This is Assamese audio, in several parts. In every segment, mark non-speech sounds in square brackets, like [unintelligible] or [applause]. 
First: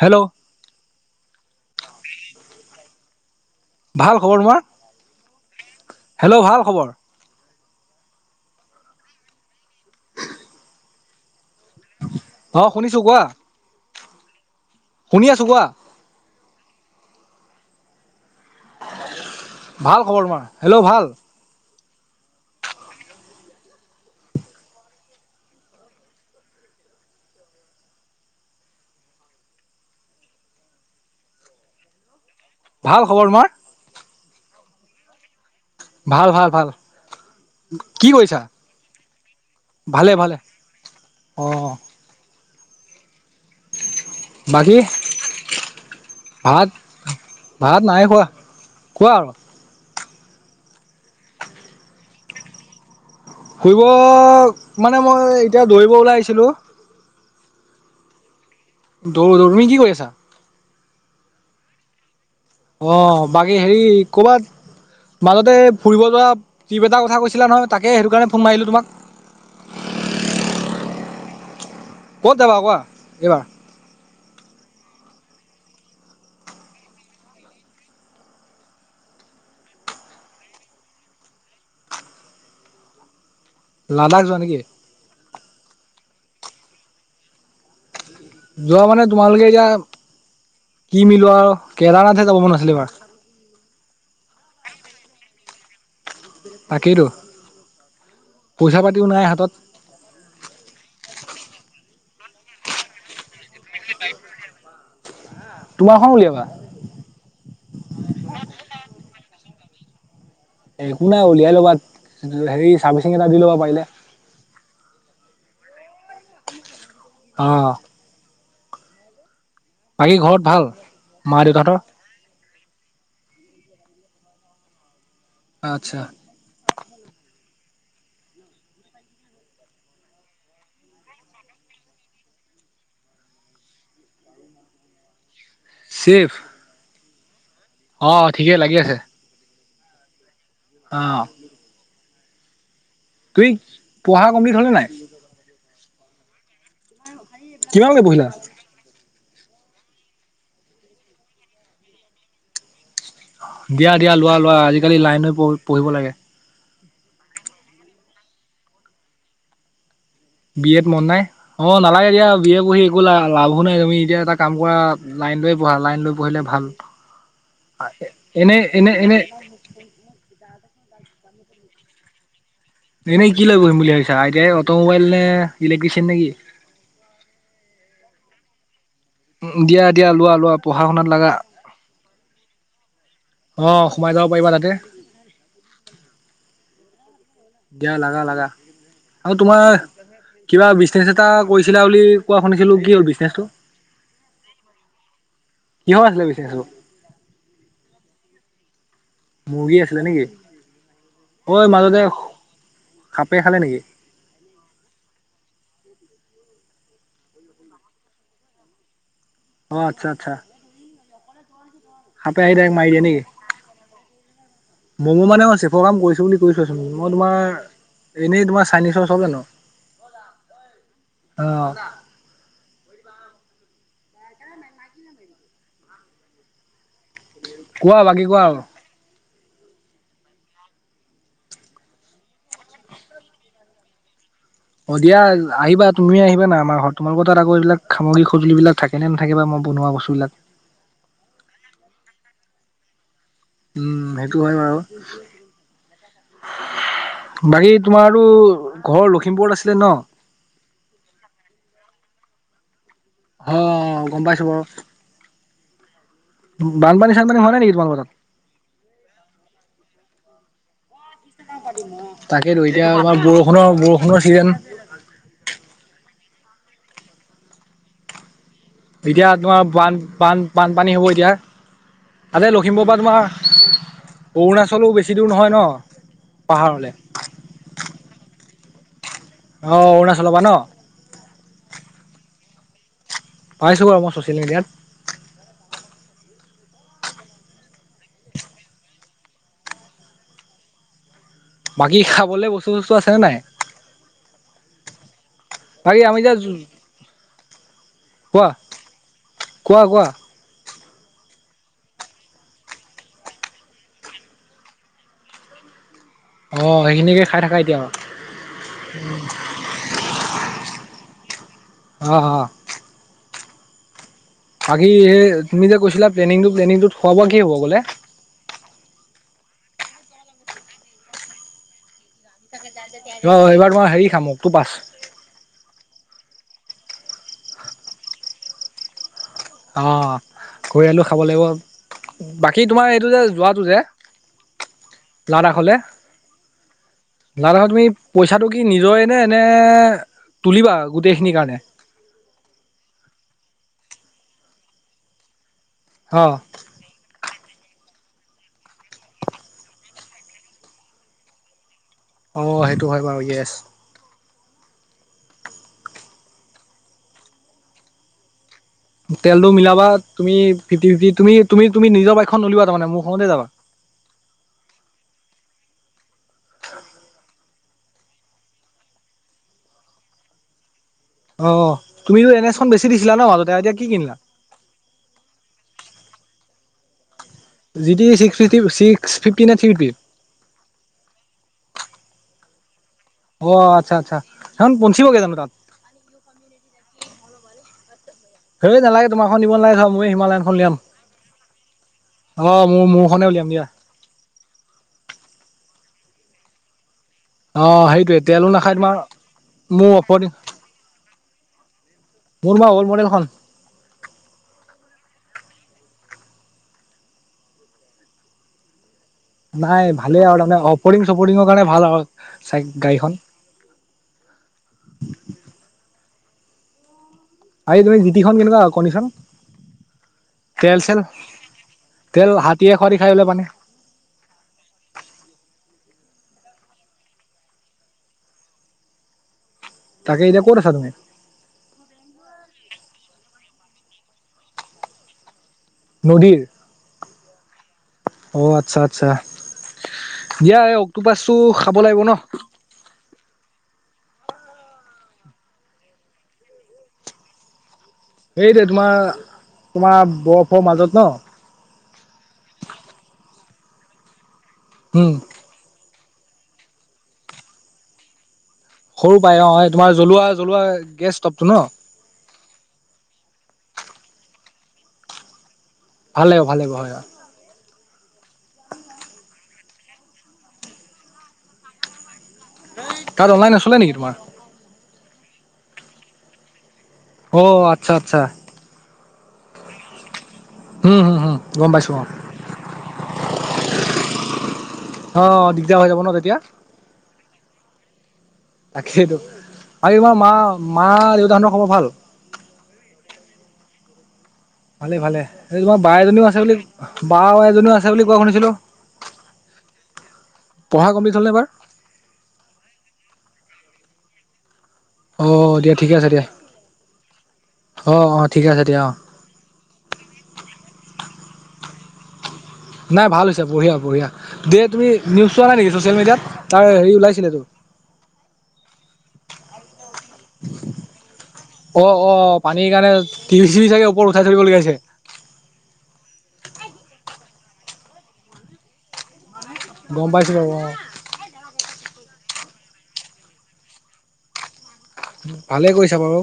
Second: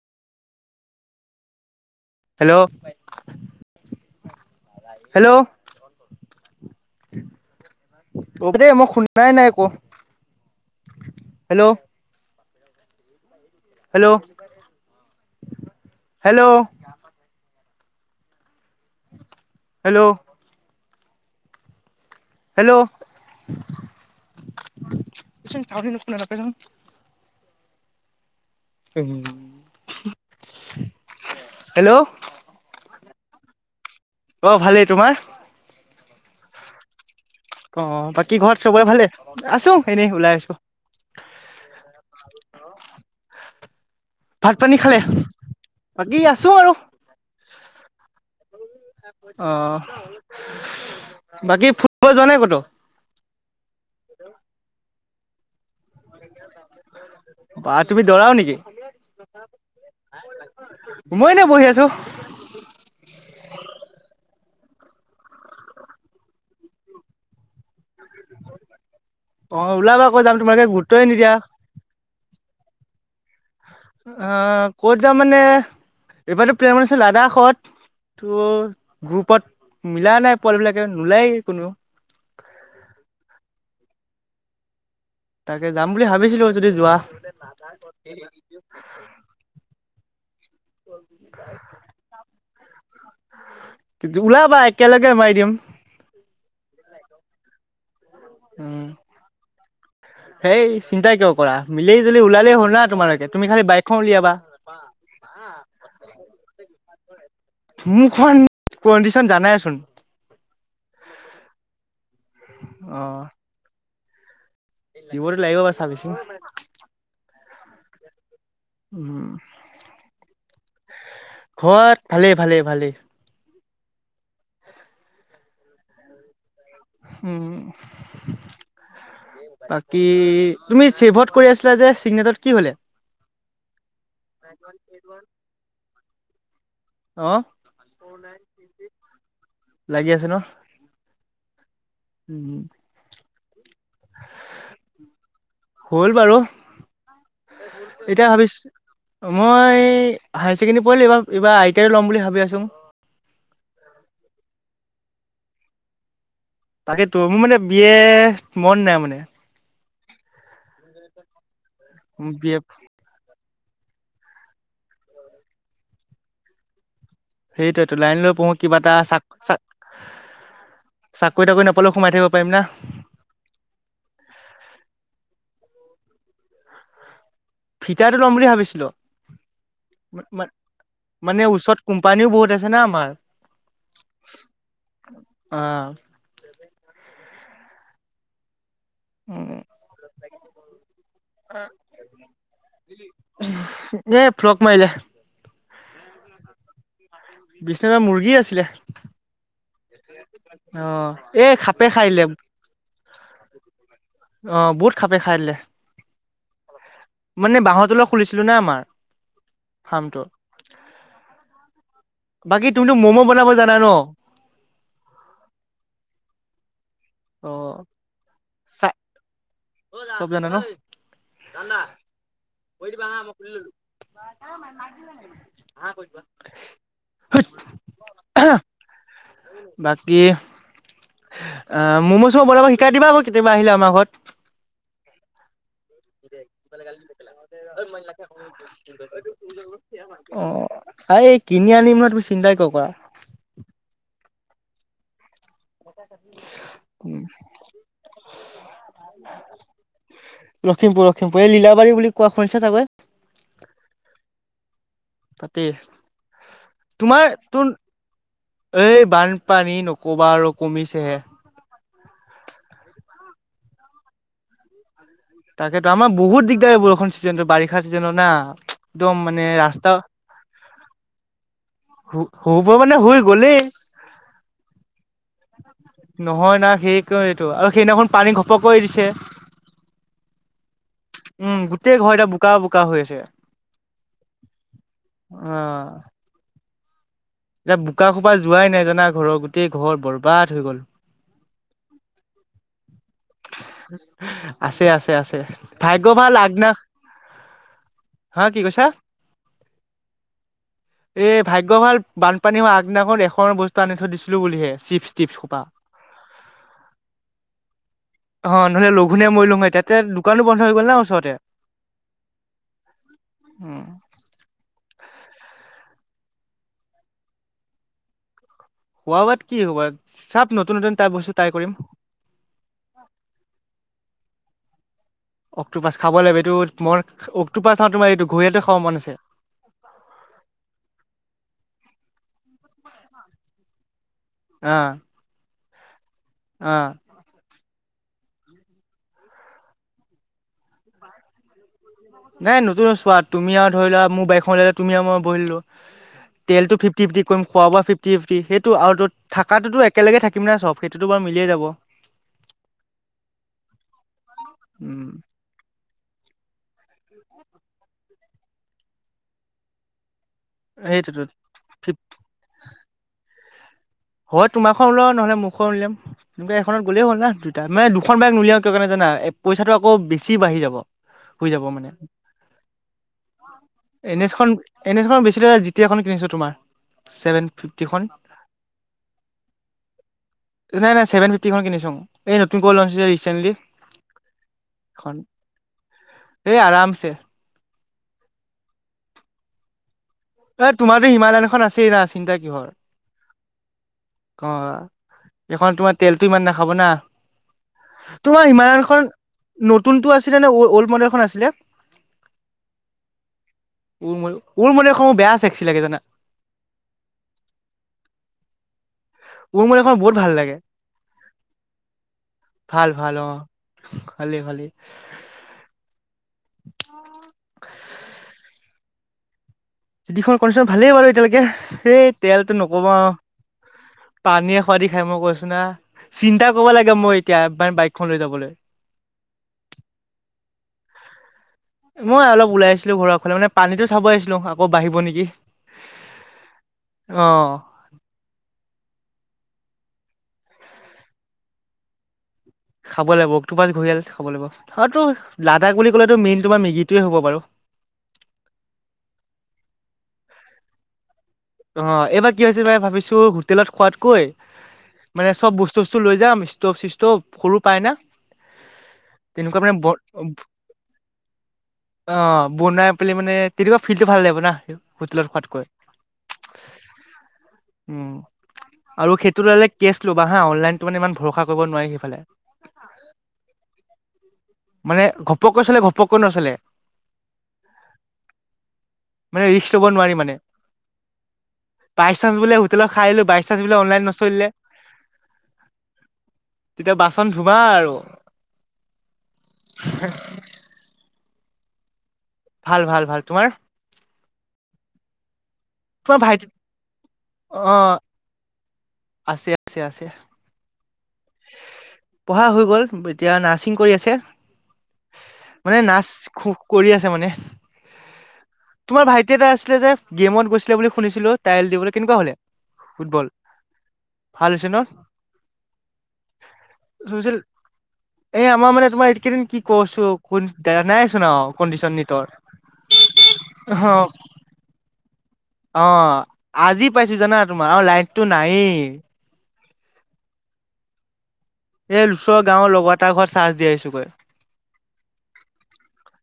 হেল্ল' হেল্ল' ভাল খবৰ হেল্ল' তোমাৰ হেল্ল' ভাল খবৰ অ ৰব দেই মই শুনাই নাই একো হেল্ল' অ শুনিছো কোৱা। হেল্ল' শুনি আছো কোৱা হেল্ল' ভাল হেল্ল' খবৰ তোমাৰ হেল্ল' ভাল হেল্ল' উ হেল্ল' ভাল খবৰ তোমাৰ অঁ ভালেই তোমাৰ ভাল ভাল ভাল অ কি বাকী কৰিছা ঘৰত চবৰে ভালে আছো এনে ভালে ভালে ওলাই আছো অ ভাত পানী বাকী খালে বাকী আছো ভাত আৰু ভাত নাই খোৱা কোৱা আৰু অ বাকী ফুৰব যোৱা নাই ক'তো [unintelligible] ফুৰিব মানে মই এতিয়া দৌৰিব ওলাই আহিছিলো। বা তুমি দৰাও নেকি? দৌৰো দৌৰো তুমি কি কৰি আছা? মই এনে বহি আছো। অ বাকী হেৰি কৰ'বাত মাজতে ফুৰিব যোৱা ট্ৰিপ এটা কথা কৈছিলা নহয়। তাকে সেইটো কাৰণে ফোন মাৰিলো তোমাক অ ওলাবা আকৌ যাম তোমালোকে গুৰুতই নিদিয়া ক'ত যাবা কোৱা এইবাৰ অ ক'ত যাম মানে এইবাৰো প্লেন মান আছে লাডাখত [unintelligible] ত' গ্ৰুপত মিলা নাই পোৱালি বিলাকে নোলায়ে কোনো লাডাখ যোৱা নেকি? তাকে যাম বুলি ভাবিছিলো যদি যোৱা যোৱা মানে তোমালোকে এতিয়া কি মিলোৱা আৰু কেদাৰনাথে যাব মন আছিল এইবাৰ কি ওলাবা একেলগে মাৰি দিম তাকেইতো পইচা উম পাতিও নাই হাতত। সেই চিন্তাই কিয় কৰা মিলি জুলি ওলালেই হল না তোমালোকে তুমি খালি বাইকখন উলিয়াবা তোমাৰখন উলিয়াবা মোৰখন কণ্ডিশন জানাইচোন। এ একো নাই উলিয়াই ল'বা হেৰি চাৰ্ভিচিং এটা দি ল'বা পাৰিলে। দিব টো লাগিব ছাৰ্ভিচিং অ উম বাকী ঘৰত ভাল মা দেউতাহঁতৰ? ঘৰত ভালেই ভালেই ভালেই আচ্ছা হুম বাকী তুমি ছেভত কৰি আছিলা যে চিগনেটত কি হলে। এড এড শিৱ অ অ ঠিকে লাগি আছে। লাগি আছে ন। অহ উম হম তুমি পঢ়া কমপ্লিট হ'লে নাই? হ'ল বাৰু কিমানলৈকে এতিয়া পঢ়িলা? ভাবিছো মই হায়াৰ ছেকেণ্ডৰী পঢ়িলি। এইবাৰ আই টি আই ল'ম বুলি ভাবি আছো। দিয়া দিয়া লোৱা লোৱা আজিকালি লাইন লৈ পঢ়িব লাগে। তাকেইতো মোৰ মানে বি এ মন নাই মানে বি এত মন নাই অ নালাগে দিয়া বি এ পঢ়ি একো লাভ নাই। লাভো নাই তুমি এতিয়া এটা কাম কৰা লাইন লয়ে পঢ়া লাইন লৈ পঢ়িলে ভাল। সেইটোয়েতো লাইন লৈ পঢ়ো এনে কিবা এটা এনে এনে চাক চাকৰি তাকৰি নাপালেও সোমাই থাকিব পাৰিম ন এনেই কি লৈ বহিম বুলি ভাবিছা আই টি আই অট'মোবাইল নে ইলেক্ট্ৰিচিয়ান নে কি? ফিতাটো লম বুলি ভাবিছিলো। উ দিয়া দিয়া লোৱা লোৱা পঢ়া শুনাত লাগা কোমপানীও বহুত আছেনা আমাৰ অ সোমাই যাব পাৰিবা তাতে অ দিয়া লাগা লাগা আৰু উম তোমাৰ কিবা বিজনেছ এটা কৰিছিলা বুলি কোৱা শুনিছিলো কি হ'ল বিজনেছটো এ ফ্লক মাৰিলে কিহৰ আছিলে বিজনেছটো বিচেৰা মুৰ্গী আছিলে মুৰ্গী আছিলে নেকি অ এ ঐ সাপে মাজতে খাইলে সাপে খালে নেকি অহ বহুত সাপে খাই দিলে মানে বাঁহৰ তলত খুলিছিলো না আমাৰ অ আচ্ছা ফাৰ্মটো আচ্ছা [inaudible] সাপে আহি তাইক মাৰি তুমিতো দিয়ে নেকি? ম'ম' বনাব জানা ন মমো মানে অ চেফৰ কাম কৰিছো বুলি কৈ থৈছোঁ। মই অ তোমাৰ এনেই তোমাৰ চা চাইনিজৰ চব জানো চব জান ন ঐ অ' ধান্দা সেইকেইটা আম [unintelligible] কোৱা বাকী কোৱা আৰু বাকী অ ম'ম' চোমো বনাব শিকাই দিবা আকৌ কেতিয়াবা আহিলে আমাৰ ঘৰত অ দিয়া আহিবা তুমি আহিবা না আমাৰ ঘৰত তোমাৰ লগৰ তাত আকৌ এইবিলাক সামগ্ৰী সঁজুলিবিলাক থাকে নে নাথাকে বা মই বনোৱা বস্তুবিলাক অ এই কিনি আনিম নহয় তুমি চিন্তাই ক বা উম সেইটো হয় বাৰু অ বাকী তোমাৰো ঘৰ লখিমপুৰত আছিলে ন? লখিমপুৰ লখিমপুৰ এই লীলাবাৰী বুলি কোৱা শুনিছা চাগৈ অ গম পাইছো বাৰু তাতে বানপানী তোমাৰ চানপানী হোৱা নাই তোৰ নেকি তোমালোকৰ তাত? এই বানপানী নকবা আৰু কমিছেহে তাকেইতো এতিয়া আমাৰ বৰষুণৰ বৰষুণৰ ছিজন তাকেতো আমাৰ বহুত দিগদাৰ হয় বৰষুণ চিজনতো বাৰিষাৰ চিজনত না একদম এতিয়া মানে তোমাৰ ৰাস্তা বান বান বানপানী হ'ব এতিয়া তাতে হ'ব লখিমপুৰ মানে পৰা হৈ গ'লেই তোমাৰ অৰুণাচলো বেছি দূৰ নহয় ন, নহয় না পাহাৰলে? সেই এইটো আৰু সেইদিনাখন পানী ঘপক দিছে অ উ উম গোটেই ঘৰ এতিয়া বোকা বোকা হৈ আছে। পাইছো বাৰু মই চচিয়েল মিডিয়াত অ এতিয়া বোকা খোপা যোৱাই নাই জানা ঘৰৰ গোটেই ঘৰ বৰবাদ হৈ গ'ল বাকী খাবলে বস্তু-চস্তু আছেনে নাই? আছে-আছে-আছে বাকী ভাগ্য আমি ভাল যে আগদিনা হা কোৱা কি কোৱা-কোৱা এ ভাগ্য ভাল বানপানী হোৱা আগদিনাখন লেখৰ বস্তু আনি থৈ দিছিলো বুলিহে চিপ-টিপ হোপা অ সেইখিনিকে খাই থাকা এতিয়া অ নহলে লঘোনে মৰিলোং হয় তাতে দোকানো বন্ধ হৈ গ'ল না ওচৰতে। অঁ-অঁ হম তুমি যে কৈছিলা প্লেনিংটো-প্লেনিংটোত খোৱা-বোৱা কি হ'ব বোলে। খোৱা-বোৱাত কি হ'ব চব নতুন-নতুন তাই বস্তু ট্ৰাই কৰিম ৰ এইবাৰ মই হেৰি খাম অক্টোপাছ অক্টোপাছ খাব লাগিব এইটো মই অক্টোপাছ তোমাৰ এইটো ঘৰিয়ালটো খাব মন আছে। অ ঘৰিয়ালটো খাব লাগিব বাকী তোমাৰ এইটো যে যোৱাটো যে অ লাডাখ হলে অ লাডাখত তুমি? পইচাটো কি নিজৰে নে তুলিবা গোটেইখিনি কাৰণে? নাই নতুন চোৱা তুমি আৰু ধৰি লোৱা মোৰ বাইকখন ললে তুমি আৰু মই বহিলো অ', তেলটো ফিফটি-ফিফটি কৰিম, খোৱা-বোৱা ফিফটি টি ফিফটি সেইটো আৰু ত থাকটোতো একেলগে থাকিম নাই চব সেইটোতো বাৰু মিলিয়েই যাব। অ সেইটো হয় বাৰু ইয়েছ উম তেলটো মিলাবা তুমি ফিফটি-ফিফটি, সেইটোতো তুমি-তুমি-তুমি নিজৰ বাইকখন নোলিৱা তাৰমানে মোৰ খনতে যাবা? হয় তোমাৰখন ওলিওৱা নহ'লে মোৰখন ওলিয়াম তু এইখনত গ'লেই হ'ল ন দুটা মে দুখন বাইক উলিয়া কিয় কাৰণে জানা? এই পইচাটো আকৌ বেছি বাঢ়ি যাব। হৈ অ', যাবমানে তুমিতো এন এছখন বেছি দিছিলা ন' মাজতে এতিয়া কি কিনিলা? এনেছখন-এনেছখন বেছি লাগে যেতিয়াখন [unintelligible] তোমাৰ ছেভেন জি ফিফটিখন টি ছিক্স ফিফটি ছিক্স ফিফটি নে থ্ৰী ফিফটি? নাই-নাই ছেভেন ফিফটিখন কিনিছোং এই নতুন অ আচ্ছা-আচ্ছা সেইখন এখন পনচিবগে জানো তাত এই আৰামছে। হেই নালাগে তোমাৰখন নিব নালাগে মই হিমালয়নখন এ উলিয়াম তোমাৰতো হিমালয়ান এখন আছেই না চিন্তা অ কিহৰ মোৰ-মোৰখনে উলিয়াম দিয়া। অ এইখন তোমাৰ তেলতো ইমান নাখাব না। অ', সেইটোৱে তেলো তোমাৰ নাখায় ইমানখন মোৰ নতুনটো অপৰিং আছিলে নে অল্ড মডেলখন আছিলে? মোৰ বা অল্ড মডেলখন অল্ড মডেলখন মোৰ বেয়া আছে। লাগে জানা অল্ড নাই মডেলখন বহুত ভালেই ভাল আৰু লাগে। তাৰমানে অপৰিং-চপৰিঙৰ কাৰণে ভাল আৰু চাই গাড়ীখন ভালেই, ভালেই। অ [unintelligible] আ তুমি জিতিখন কেনেকুৱা কনদিচন [unintelligible] চিটিখন কণ্ডিশন ভালেই বাৰু এতিয়ালৈকে সেই তেল তেলটো হাতীয়ে নকবা খৰি খাই আৰু পেলাই পানে [unintelligible] পানী এ খোৱাদি খাই মই কৈছো না। চিন্তা কৰিব লাগে মই এতিয়া বাইকখন লৈ যাবলৈ [unintelligible] তাকে এতিয়া ক'ত আছা তুমি? মই অলপ ওলাই আছিলো ঘৰৰ ফালে মানে পানীতো চাব আহিছিলো আকৌ বাঢ়িব নেকি [unintelligible] নদীৰ অ [inaudible] অ আচ্ছা-আচ্ছা দিয়া অক্টোপাচটো খাব লাগিব ন। খাব লাগিব অক্টোপাছ ঘূৰি খাব লাগিব আৰু তো লাডাখ বুলি কলেতো মেইন তোমাৰ মেগীটোৱেইয হ'ব বাৰু। [unintelligible] সেইটোৱেই তোমাৰ-তোমাৰ বৰফৰ মাজত ন? অ এইবাৰ কি হৈছে মানে ভাবিছো হোটেলত খোৱাতকৈ উম মানে চব বস্তু [unintelligible] লৈ যাম ষ্টভ চিস্তভ সৰু পাই না। সৰু পাই অ তেনেকুৱা এই মানে ব তোমাৰ জ্বলোৱা- জ্বলোৱা গেছ ষ্টভটো ন। অ বনাই পেলাই মানে তেনেকুৱা ফিল্টো ভাল লাগিব না হোটেলত খোৱাতকৈ। ভালে অ ভালে হয়। উম, আৰু সেইটো ললে কেছ ল'বা হা অনলাইনটো মানে ইমান ভৰসা কৰিব নোৱাৰি সেইফালে। তাত অনলাইন আছিলে নেকি তোমাৰ। ঘপকৈ চলে ঘপকৈ নছলে। অ আচ্ছা আচ্ছা। মানে ৰিস্ক লব নোৱাৰি মানে। হম হম হম গম পাইছো অ বাই চান্স বোলে হোটেলত খাই আহিলো বাই চান্স বোলে অনলাইন নচলিলে। অ দিগদাৰ হৈ যাব ন তেতিয়া। বাৰু। তাকেইটো মা- মা দেউতাহৰ খবৰ ভাল? ভাল ভাল ভাল তোমাৰ? ভালে ভালে তোমাৰ বা এজনীও আছে বুলি বা অ এজনীও আছে বুলি কোৱা শুনিছিলো। আছে আছে আছে। পঢ়া কমপ্লিট হ'লনে এইবাৰ পঢ়া হৈ গ'ল এতিয়া নাৰ্ছিং কৰি আছে। অ দিয়া মানে ঠিকে নাৰ্চ আছে দিয়া কৰি আছে মানে। অ অ ঠিকে আছে দিয়া অ তোমাৰ ভাইটি এটা আছিলে যে গেমত গৈছিলে বুলি শুনিছিলো টাইল দিবলৈ কেনেকুৱা হলে। নাই ভাল ফুটবল হৈছে বঢ়িয়া বঢ়িয়া ভাল দিয় হৈছে ন তুমি নিউজ চোৱা নাই নেকি চ'চিয়েল মিডিয়া। তাৰ হেৰি চছিল ওলাইছিলেতো। এই আমাৰ মানে তোমাৰ এইকেইদিন কি কৈছো কোন জানাইচোন আৰু অ কণ্ডিচন অ নিটৰ পানীৰ কাৰণে টিভী চিভী অ চাগে ওপৰত উঠাই থবলগীয়া হৈছে। [unintelligible] অ' আজি পাইছো জানা তোমাৰ আৰু লাইটটো নাইয়ে। গম পাইছিলো অ। এই ওচৰৰ গাঁৱৰ লগৰ এটা ঘৰত চাৰ্জ দি আহিছো গৈ। ভালে কৰিছা বাৰু।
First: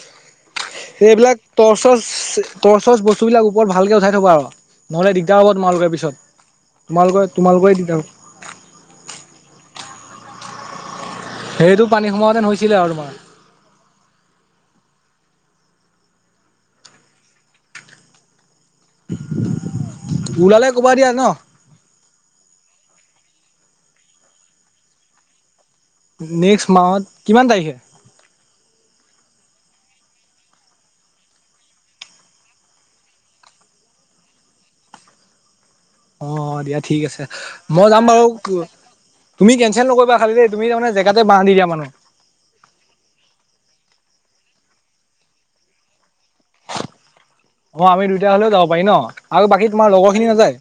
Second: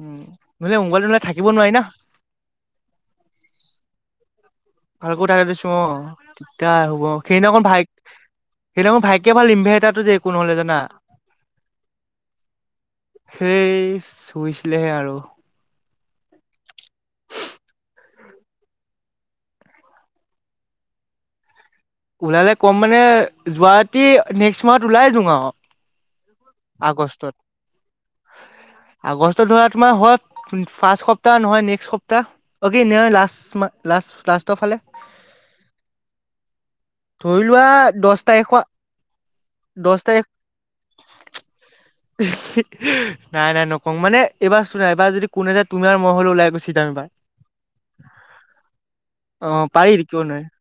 উম নহলে মোবাইলটো নহলে এইবিলাক থাকিব নোৱাৰি না তৰ্চ ৰ্চচ বস্তুবিলাক ওপৰত ভালকে উঠাই থবা আৰু। নহ'লে আৰু দিগদাৰ তাকে হ'ব দিছো তোমালোকে অ পিছত দিগদাৰ হ'ব তোমালোকে সেইদিনা অকণ তোমালোকৰে ভাইক। দিগদাৰ হ'ব সেইদিনাখন ভাগ্য ভাল ইম্ভেটাতো যে একো নহ'লে জানা। সেইটো পানী সোমাওঁতেন হৈছিলে আৰু তোমাৰ সেই শুইছিলেহে আৰু। ওলালে ক'বা দিয়া ন। ওলালে ক'ম মানে, যোৱা ৰাতি নেক্সট মাহত ওলাই দিও আৰু। নেক্সট মাহত কিমান তাৰিখে। আগষ্ট ধৰা তোমাৰ হয় ফাৰ্ষ্ট সপ্তা নহয় নেক্স সপ্তাহ অ কি। লাষ্টৰ ফালে। অ দিয়া ঠিক আছে ধৰি লোৱা মই যাম দহ বাৰু। তাৰিখৰ তুমি চেঞ্চেল দহ নকৰিবা তাৰিখ খালি দেই তুমি জেগাতে বাঁহ দি দিয়া মানুহ। নাই নাই নকওঁ মানে এইবাৰ চোৱা এইবাৰ যদি কোনে যে তোমাৰ মই হ'লেও ওলাই গুচি যাম এইবাৰ। অ' আমি দুইটা হ'লেও যাব পাৰি ন' অ আৰু বাকী পাৰি তোমাৰ লগৰ কিয় খিনি নোৱাৰি নাযায়?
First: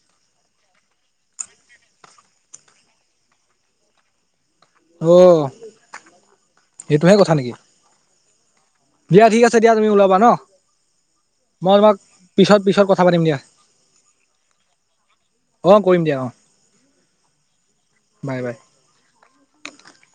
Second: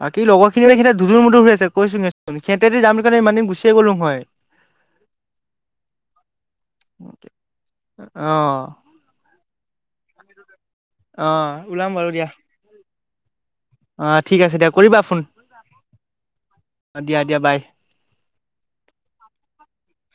বাকী লগৰ খিনি এ দুধুৰ-মুধুৰ হৈ আছে কৈছোয়েই চোন, সিহঁতে যাম কলে ইমান দিনে গুচায়েই গলুং হয়। অ', সেইটোহে কথা নিকি? অ'। দিয়া ঠিক আছে দিয়া তুমি ওলাবা ন, অ মই ওলাম তোমাক বাৰু দিয়া পিছত পিছত কথা পাতিম দিয়া। অ', ঠিক আছে দিয়া, কৰিবা ফোন। অঁ কৰিম দিয়া অঁ অ', দিয়া দিয়া বাই। [unintelligible]